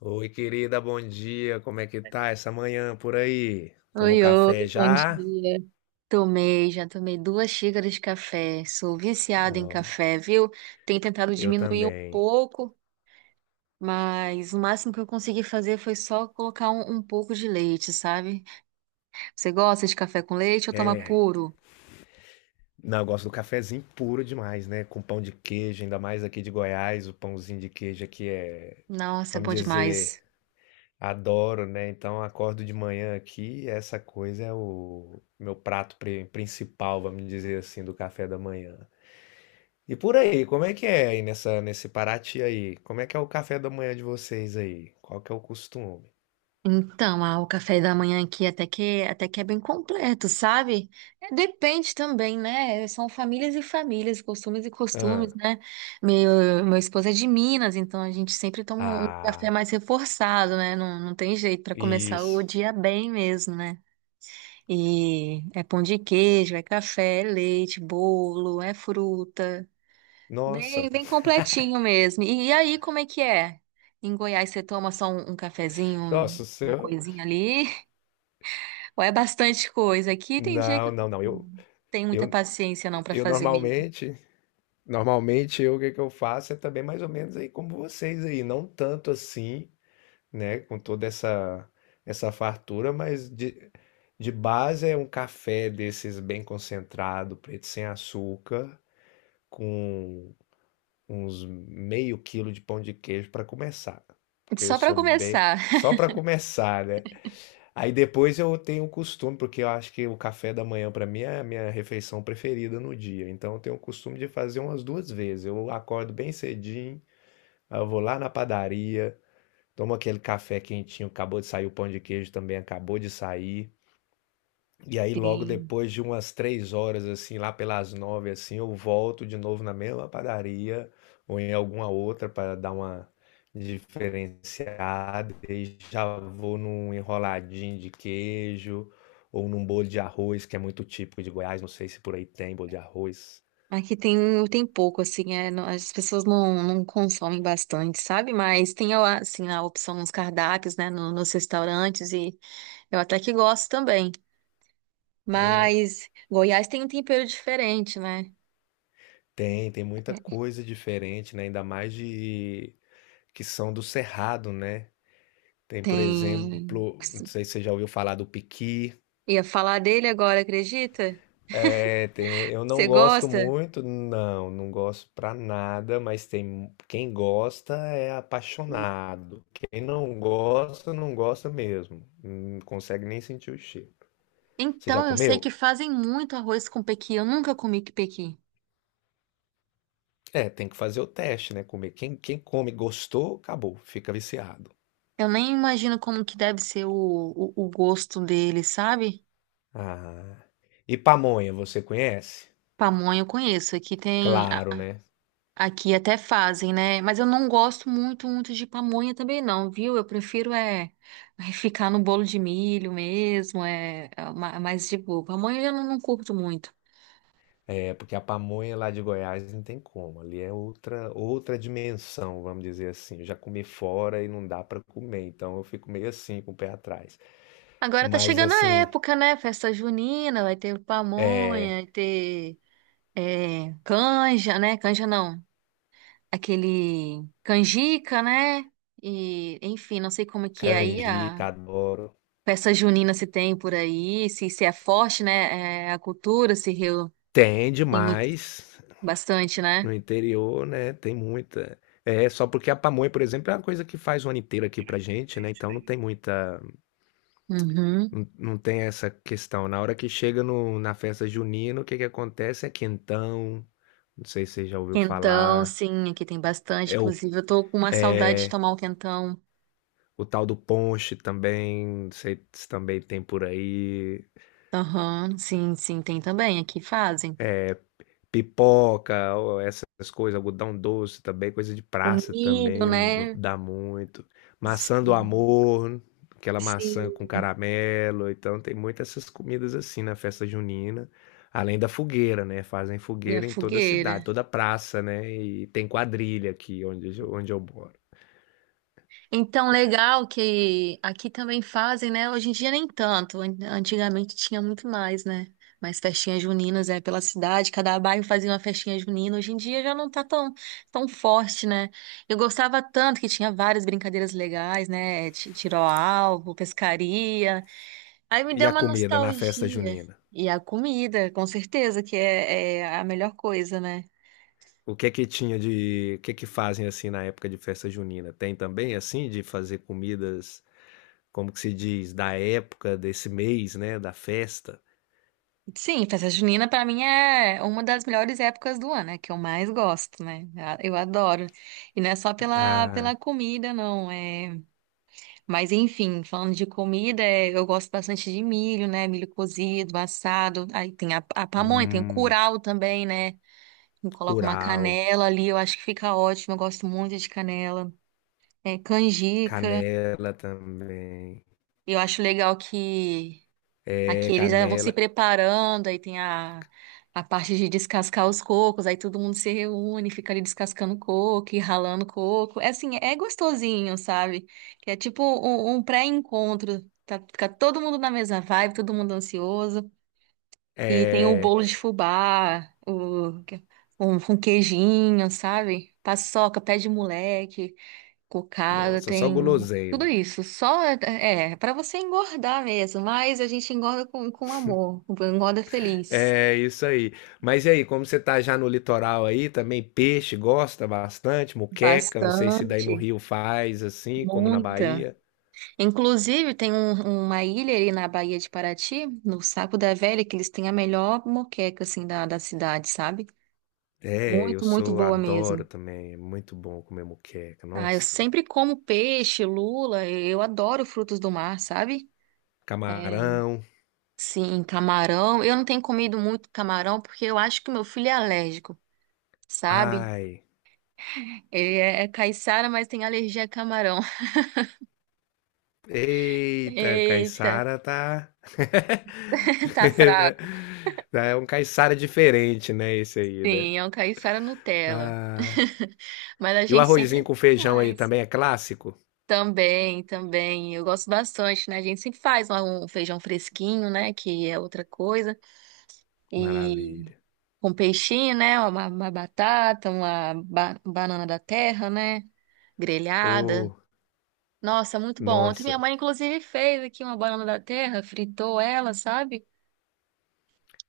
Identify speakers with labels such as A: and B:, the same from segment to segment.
A: Oi, querida, bom dia. Como é que tá essa manhã por aí? Tomou
B: Oi, oi,
A: café
B: bom
A: já?
B: dia. Já tomei duas xícaras de café. Sou viciada em
A: Ó,
B: café, viu? Tenho tentado
A: eu
B: diminuir um
A: também.
B: pouco, mas o máximo que eu consegui fazer foi só colocar um pouco de leite, sabe? Você gosta de café com leite ou toma
A: É.
B: puro?
A: Não, eu gosto do cafezinho puro demais, né? Com pão de queijo, ainda mais aqui de Goiás, o pãozinho de queijo aqui é,
B: Nossa, é
A: vamos
B: bom
A: dizer,
B: demais.
A: adoro, né? Então, eu acordo de manhã aqui, e essa coisa é o meu prato principal, vamos dizer assim, do café da manhã. E por aí, como é que é nesse Paraty aí? Como é que é o café da manhã de vocês aí? Qual que é o costume?
B: Então, o café da manhã aqui até que é bem completo, sabe? É, depende também, né? São famílias e famílias, costumes e
A: Hã.
B: costumes, né? Meu esposo é de Minas, então a gente sempre toma um café
A: Ah,
B: mais reforçado, né? Não tem jeito para começar o
A: isso.
B: dia bem mesmo, né? E é pão de queijo, é café, é leite, bolo, é fruta,
A: Nossa,
B: bem bem completinho mesmo. E aí, como é que é? Em Goiás, você toma só um cafezinho?
A: nossa, o
B: Uma
A: seu
B: coisinha ali ou é bastante coisa. Aqui tem dia que
A: não,
B: eu
A: não, não, eu
B: não tenho muita
A: eu
B: paciência não para
A: eu
B: fazer mesmo.
A: normalmente eu o que que eu faço é também mais ou menos aí como vocês aí, não tanto assim, né, com toda essa fartura, mas de base é um café desses bem concentrado, preto sem açúcar, com uns meio quilo de pão de queijo para começar, porque eu
B: Só para
A: sou bem
B: começar.
A: só para começar, né? Aí depois eu tenho o costume, porque eu acho que o café da manhã para mim é a minha refeição preferida no dia. Então eu tenho o costume de fazer umas duas vezes. Eu acordo bem cedinho, aí eu vou lá na padaria, tomo aquele café quentinho, acabou de sair o pão de queijo também, acabou de sair. E aí, logo
B: Sim.
A: depois de umas três horas, assim, lá pelas nove, assim, eu volto de novo na mesma padaria ou em alguma outra para dar uma diferenciada. E já vou num enroladinho de queijo ou num bolo de arroz, que é muito típico de Goiás. Não sei se por aí tem bolo de arroz.
B: Aqui tem, tem pouco, assim, é, as pessoas não consomem bastante, sabe? Mas tem, assim, a opção nos cardápios, né, nos restaurantes, e eu até que gosto também. Mas Goiás tem um tempero diferente, né?
A: Tem, tem muita
B: É,
A: coisa diferente, né? Ainda mais de que são do Cerrado, né? Tem, por
B: tem.
A: exemplo, não sei se você já ouviu falar do piqui.
B: Ia falar dele agora, acredita?
A: É, tem, um, eu não
B: Você
A: gosto
B: gosta?
A: muito, não, não gosto pra nada, mas tem quem gosta é apaixonado. Quem não gosta, não gosta mesmo. Não consegue nem sentir o cheiro. Você já
B: Então, eu sei
A: comeu?
B: que fazem muito arroz com pequi. Eu nunca comi que pequi.
A: É, tem que fazer o teste, né? Comer. Quem, quem come, gostou, acabou, fica viciado.
B: Eu nem imagino como que deve ser o gosto dele, sabe?
A: Ah. E pamonha, você conhece?
B: Pamonha eu conheço. Aqui tem.
A: Claro, né?
B: Aqui até fazem, né? Mas eu não gosto muito, muito de pamonha também, não, viu? Eu prefiro é ficar no bolo de milho mesmo. É mais de boa. Pamonha eu já não curto muito.
A: É porque a pamonha lá de Goiás não tem como, ali é outra dimensão, vamos dizer assim. Eu já comi fora e não dá para comer, então eu fico meio assim com o pé atrás.
B: Agora tá
A: Mas
B: chegando a
A: assim,
B: época, né? Festa junina, vai ter pamonha,
A: é
B: vai ter é, canja, né? Canja não. Aquele canjica, né? E, enfim, não sei como é que é aí
A: canjica,
B: a
A: adoro.
B: festa junina se tem por aí, se é forte, né? É, a cultura se Rio
A: Tem
B: tem
A: demais
B: bastante, né?
A: no interior, né? Tem muita. É, só porque a pamonha, por exemplo, é uma coisa que faz o ano inteiro aqui pra gente, né? Então não tem muita.
B: Uhum.
A: Não, não tem essa questão. Na hora que chega no, na festa junina, o que que acontece é quentão, não sei se você já ouviu
B: Quentão,
A: falar.
B: sim, aqui tem bastante.
A: É
B: Inclusive, eu tô com uma saudade de tomar um quentão.
A: o tal do ponche também, não sei se também tem por aí.
B: Aham, sim, sim, tem também, aqui fazem.
A: Pipoca, ó, essas coisas, algodão doce também, coisa de
B: O
A: praça
B: milho,
A: também
B: né?
A: dá muito. Maçã do
B: Sim,
A: amor, aquela maçã com
B: sim.
A: caramelo. Então tem muitas essas comidas assim na festa junina. Além da fogueira, né? Fazem
B: E a
A: fogueira em toda a
B: fogueira.
A: cidade, toda praça, né? E tem quadrilha aqui onde, onde eu moro.
B: Então, legal que aqui também fazem, né? Hoje em dia nem tanto. Antigamente tinha muito mais, né? Mais festinhas juninas, é, pela cidade. Cada bairro fazia uma festinha junina. Hoje em dia já não tá tão forte, né? Eu gostava tanto que tinha várias brincadeiras legais, né? Tiro ao alvo, pescaria. Aí me
A: E
B: deu
A: a
B: uma
A: comida na festa
B: nostalgia.
A: junina?
B: E a comida, com certeza, que é a melhor coisa, né?
A: O que é que tinha de o que é que fazem assim na época de festa junina? Tem também assim de fazer comidas, como que se diz, da época desse mês, né, da festa?
B: Sim, festa junina pra mim é uma das melhores épocas do ano, é que eu mais gosto, né? Eu adoro. E não é só pela
A: Ah,
B: comida, não. É. Mas enfim, falando de comida, é, eu gosto bastante de milho, né? Milho cozido, assado. Aí tem a pamonha, tem o
A: hum,
B: curau também, né? Eu coloco uma
A: curau,
B: canela ali, eu acho que fica ótimo. Eu gosto muito de canela. É, canjica.
A: canela também.
B: Eu acho legal que aqui
A: É,
B: eles já vão se
A: canela.
B: preparando, aí tem a parte de descascar os cocos, aí todo mundo se reúne, fica ali descascando coco e ralando coco. É assim, é gostosinho, sabe? Que é tipo um pré-encontro. Tá, fica todo mundo na mesma vibe, todo mundo ansioso. E tem o
A: É,
B: bolo de fubá, um queijinho, sabe? Paçoca, pé de moleque, cocada,
A: nossa, só
B: tem tudo
A: guloseima.
B: isso. Só é para você engordar mesmo, mas a gente engorda com amor, engorda feliz.
A: É isso aí. Mas e aí, como você tá já no litoral aí, também peixe gosta bastante, muqueca, não sei se daí
B: Bastante,
A: no Rio faz assim, como na
B: muita.
A: Bahia.
B: Inclusive, tem uma ilha ali na Baía de Paraty, no Saco da Velha, que eles têm a melhor moqueca, assim, da cidade, sabe?
A: É, eu
B: Muito, muito
A: sou
B: boa
A: adoro
B: mesmo.
A: também, é muito bom comer moqueca,
B: Ah, eu
A: nossa.
B: sempre como peixe, lula, eu adoro frutos do mar, sabe? É,
A: Camarão,
B: sim, camarão. Eu não tenho comido muito camarão porque eu acho que meu filho é alérgico, sabe?
A: ai,
B: Ele é caiçara, mas tem alergia a camarão.
A: eita,
B: Eita,
A: caiçara tá
B: tá fraco.
A: é um caiçara diferente, né, esse aí, né.
B: Sim, é um caiçara Nutella.
A: Ah,
B: Mas a
A: e o
B: gente
A: arrozinho
B: sempre
A: com feijão aí
B: faz.
A: também é clássico?
B: Também, também. Eu gosto bastante, né? A gente sempre faz lá um feijão fresquinho, né? Que é outra coisa. E
A: Maravilha.
B: com peixinho, né? Uma batata, uma banana da terra, né? Grelhada.
A: Ô,
B: Nossa, muito bom. Ontem minha
A: nossa,
B: mãe, inclusive, fez aqui uma banana da terra, fritou ela, sabe?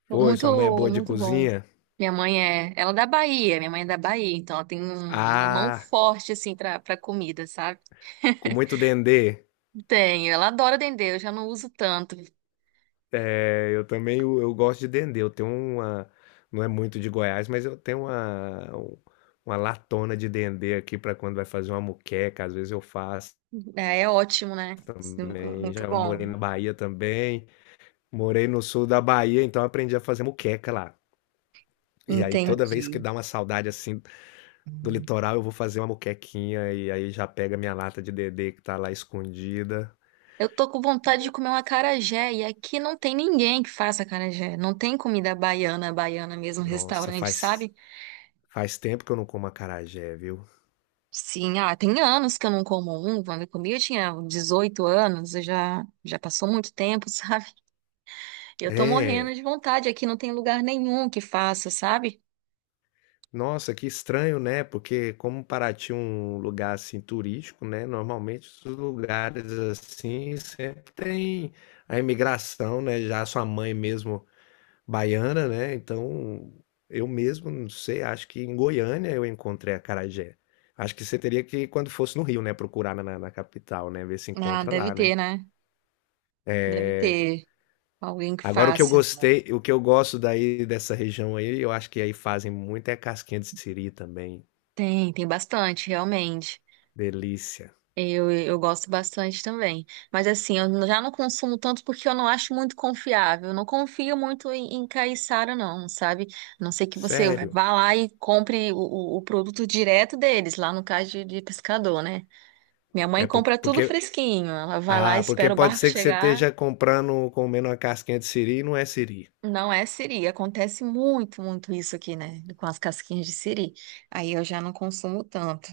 A: pois, sua mãe é
B: Muito,
A: boa de
B: muito bom.
A: cozinha?
B: Minha mãe é, ela é da Bahia, minha mãe é da Bahia, então ela tem uma mão
A: Ah,
B: forte, assim, pra comida, sabe?
A: com muito dendê.
B: Tenho, ela adora dendê, eu já não uso tanto.
A: É, eu também eu gosto de dendê. Eu tenho uma. Não é muito de Goiás, mas eu tenho um, uma latona de dendê aqui para quando vai fazer uma muqueca. Às vezes eu faço
B: É, é ótimo, né? Sim,
A: também.
B: muito
A: Já morei na
B: bom.
A: Bahia também. Morei no sul da Bahia, então eu aprendi a fazer muqueca lá. E aí toda
B: Entendi.
A: vez que dá uma saudade assim do litoral, eu vou fazer uma muquequinha e aí já pega minha lata de dendê que tá lá escondida.
B: Eu tô com vontade de comer um acarajé e aqui não tem ninguém que faça acarajé. Não tem comida baiana, baiana mesmo,
A: Nossa,
B: restaurante, sabe?
A: faz tempo que eu não como acarajé, viu?
B: Sim, tem anos que eu não como um. Quando eu comi, eu tinha 18 anos, eu já passou muito tempo, sabe? Eu tô morrendo
A: É.
B: de vontade. Aqui não tem lugar nenhum que faça, sabe?
A: Nossa, que estranho, né? Porque como Paraty é um lugar assim turístico, né? Normalmente os lugares assim sempre tem a imigração, né? Já sua mãe mesmo baiana, né? Então eu mesmo, não sei, acho que em Goiânia eu encontrei a acarajé. Acho que você teria que, quando fosse no Rio, né? Procurar na capital, né? Ver se
B: Ah,
A: encontra
B: deve
A: lá, né?
B: ter, né? Deve ter alguém que
A: Agora o que eu
B: faça.
A: gostei, o que eu gosto daí dessa região aí, eu acho que aí fazem muito é casquinha de siri também.
B: Tem bastante, realmente.
A: Delícia.
B: Eu gosto bastante também. Mas assim, eu já não consumo tanto porque eu não acho muito confiável. Eu não confio muito em caiçara, não, sabe? A não ser que você
A: Sério.
B: vá lá e compre o produto direto deles, lá no caso de pescador, né? Minha mãe
A: É,
B: compra tudo
A: porque.
B: fresquinho. Ela vai lá,
A: Ah, porque
B: espera o
A: pode
B: barco
A: ser que você
B: chegar.
A: esteja comprando, comendo uma casquinha de siri e não é siri.
B: Não é siri. Acontece muito, muito isso aqui, né? Com as casquinhas de siri. Aí eu já não consumo tanto.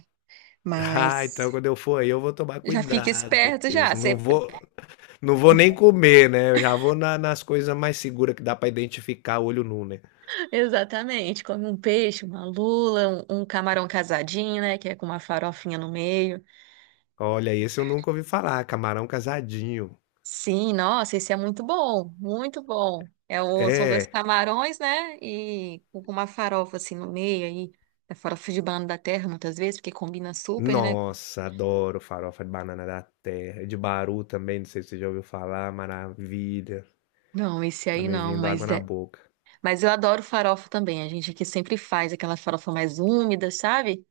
A: Ah,
B: Mas
A: então quando eu for aí, eu vou tomar
B: já fica
A: cuidado
B: esperto
A: com
B: já.
A: isso. Não vou, não vou nem comer, né? Eu já vou nas coisas mais seguras que dá pra identificar olho nu, né?
B: Exatamente, come um peixe, uma lula, um camarão casadinho, né, que é com uma farofinha no meio.
A: Olha, esse eu nunca ouvi falar, camarão casadinho.
B: Sim, nossa, esse é muito bom, muito bom. São dois
A: É.
B: camarões, né, e com uma farofa assim no meio, aí, é farofa de banana da terra muitas vezes, porque combina super, né?
A: Nossa, adoro farofa de banana da terra. De Baru também, não sei se você já ouviu falar, maravilha.
B: Não, esse
A: Tá
B: aí
A: me
B: não,
A: vindo água
B: mas
A: na
B: é,
A: boca.
B: mas eu adoro farofa também. A gente aqui sempre faz aquela farofa mais úmida, sabe?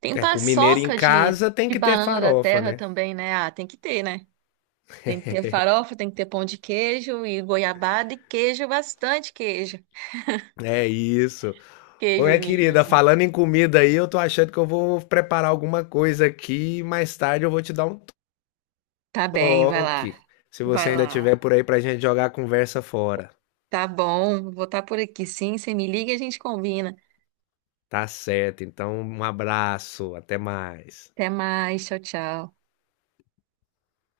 B: Tem
A: É, com mineiro em
B: paçoca de,
A: casa tem
B: de
A: que ter
B: banana da
A: farofa,
B: terra
A: né?
B: também, né? Ah, tem que ter, né? Tem que ter farofa, tem que ter pão de queijo e goiabada e queijo, bastante queijo.
A: É isso. Ô,
B: Queijo,
A: minha querida,
B: Minas.
A: falando em comida aí, eu tô achando que eu vou preparar alguma coisa aqui e mais tarde eu vou te dar um
B: Tá bem, vai lá.
A: toque. Se
B: Vai
A: você ainda
B: lá.
A: tiver por aí pra gente jogar a conversa fora.
B: Tá bom, vou estar por aqui sim. Você me liga e a gente combina.
A: Tá certo. Então, um abraço, até mais.
B: Até mais, tchau, tchau.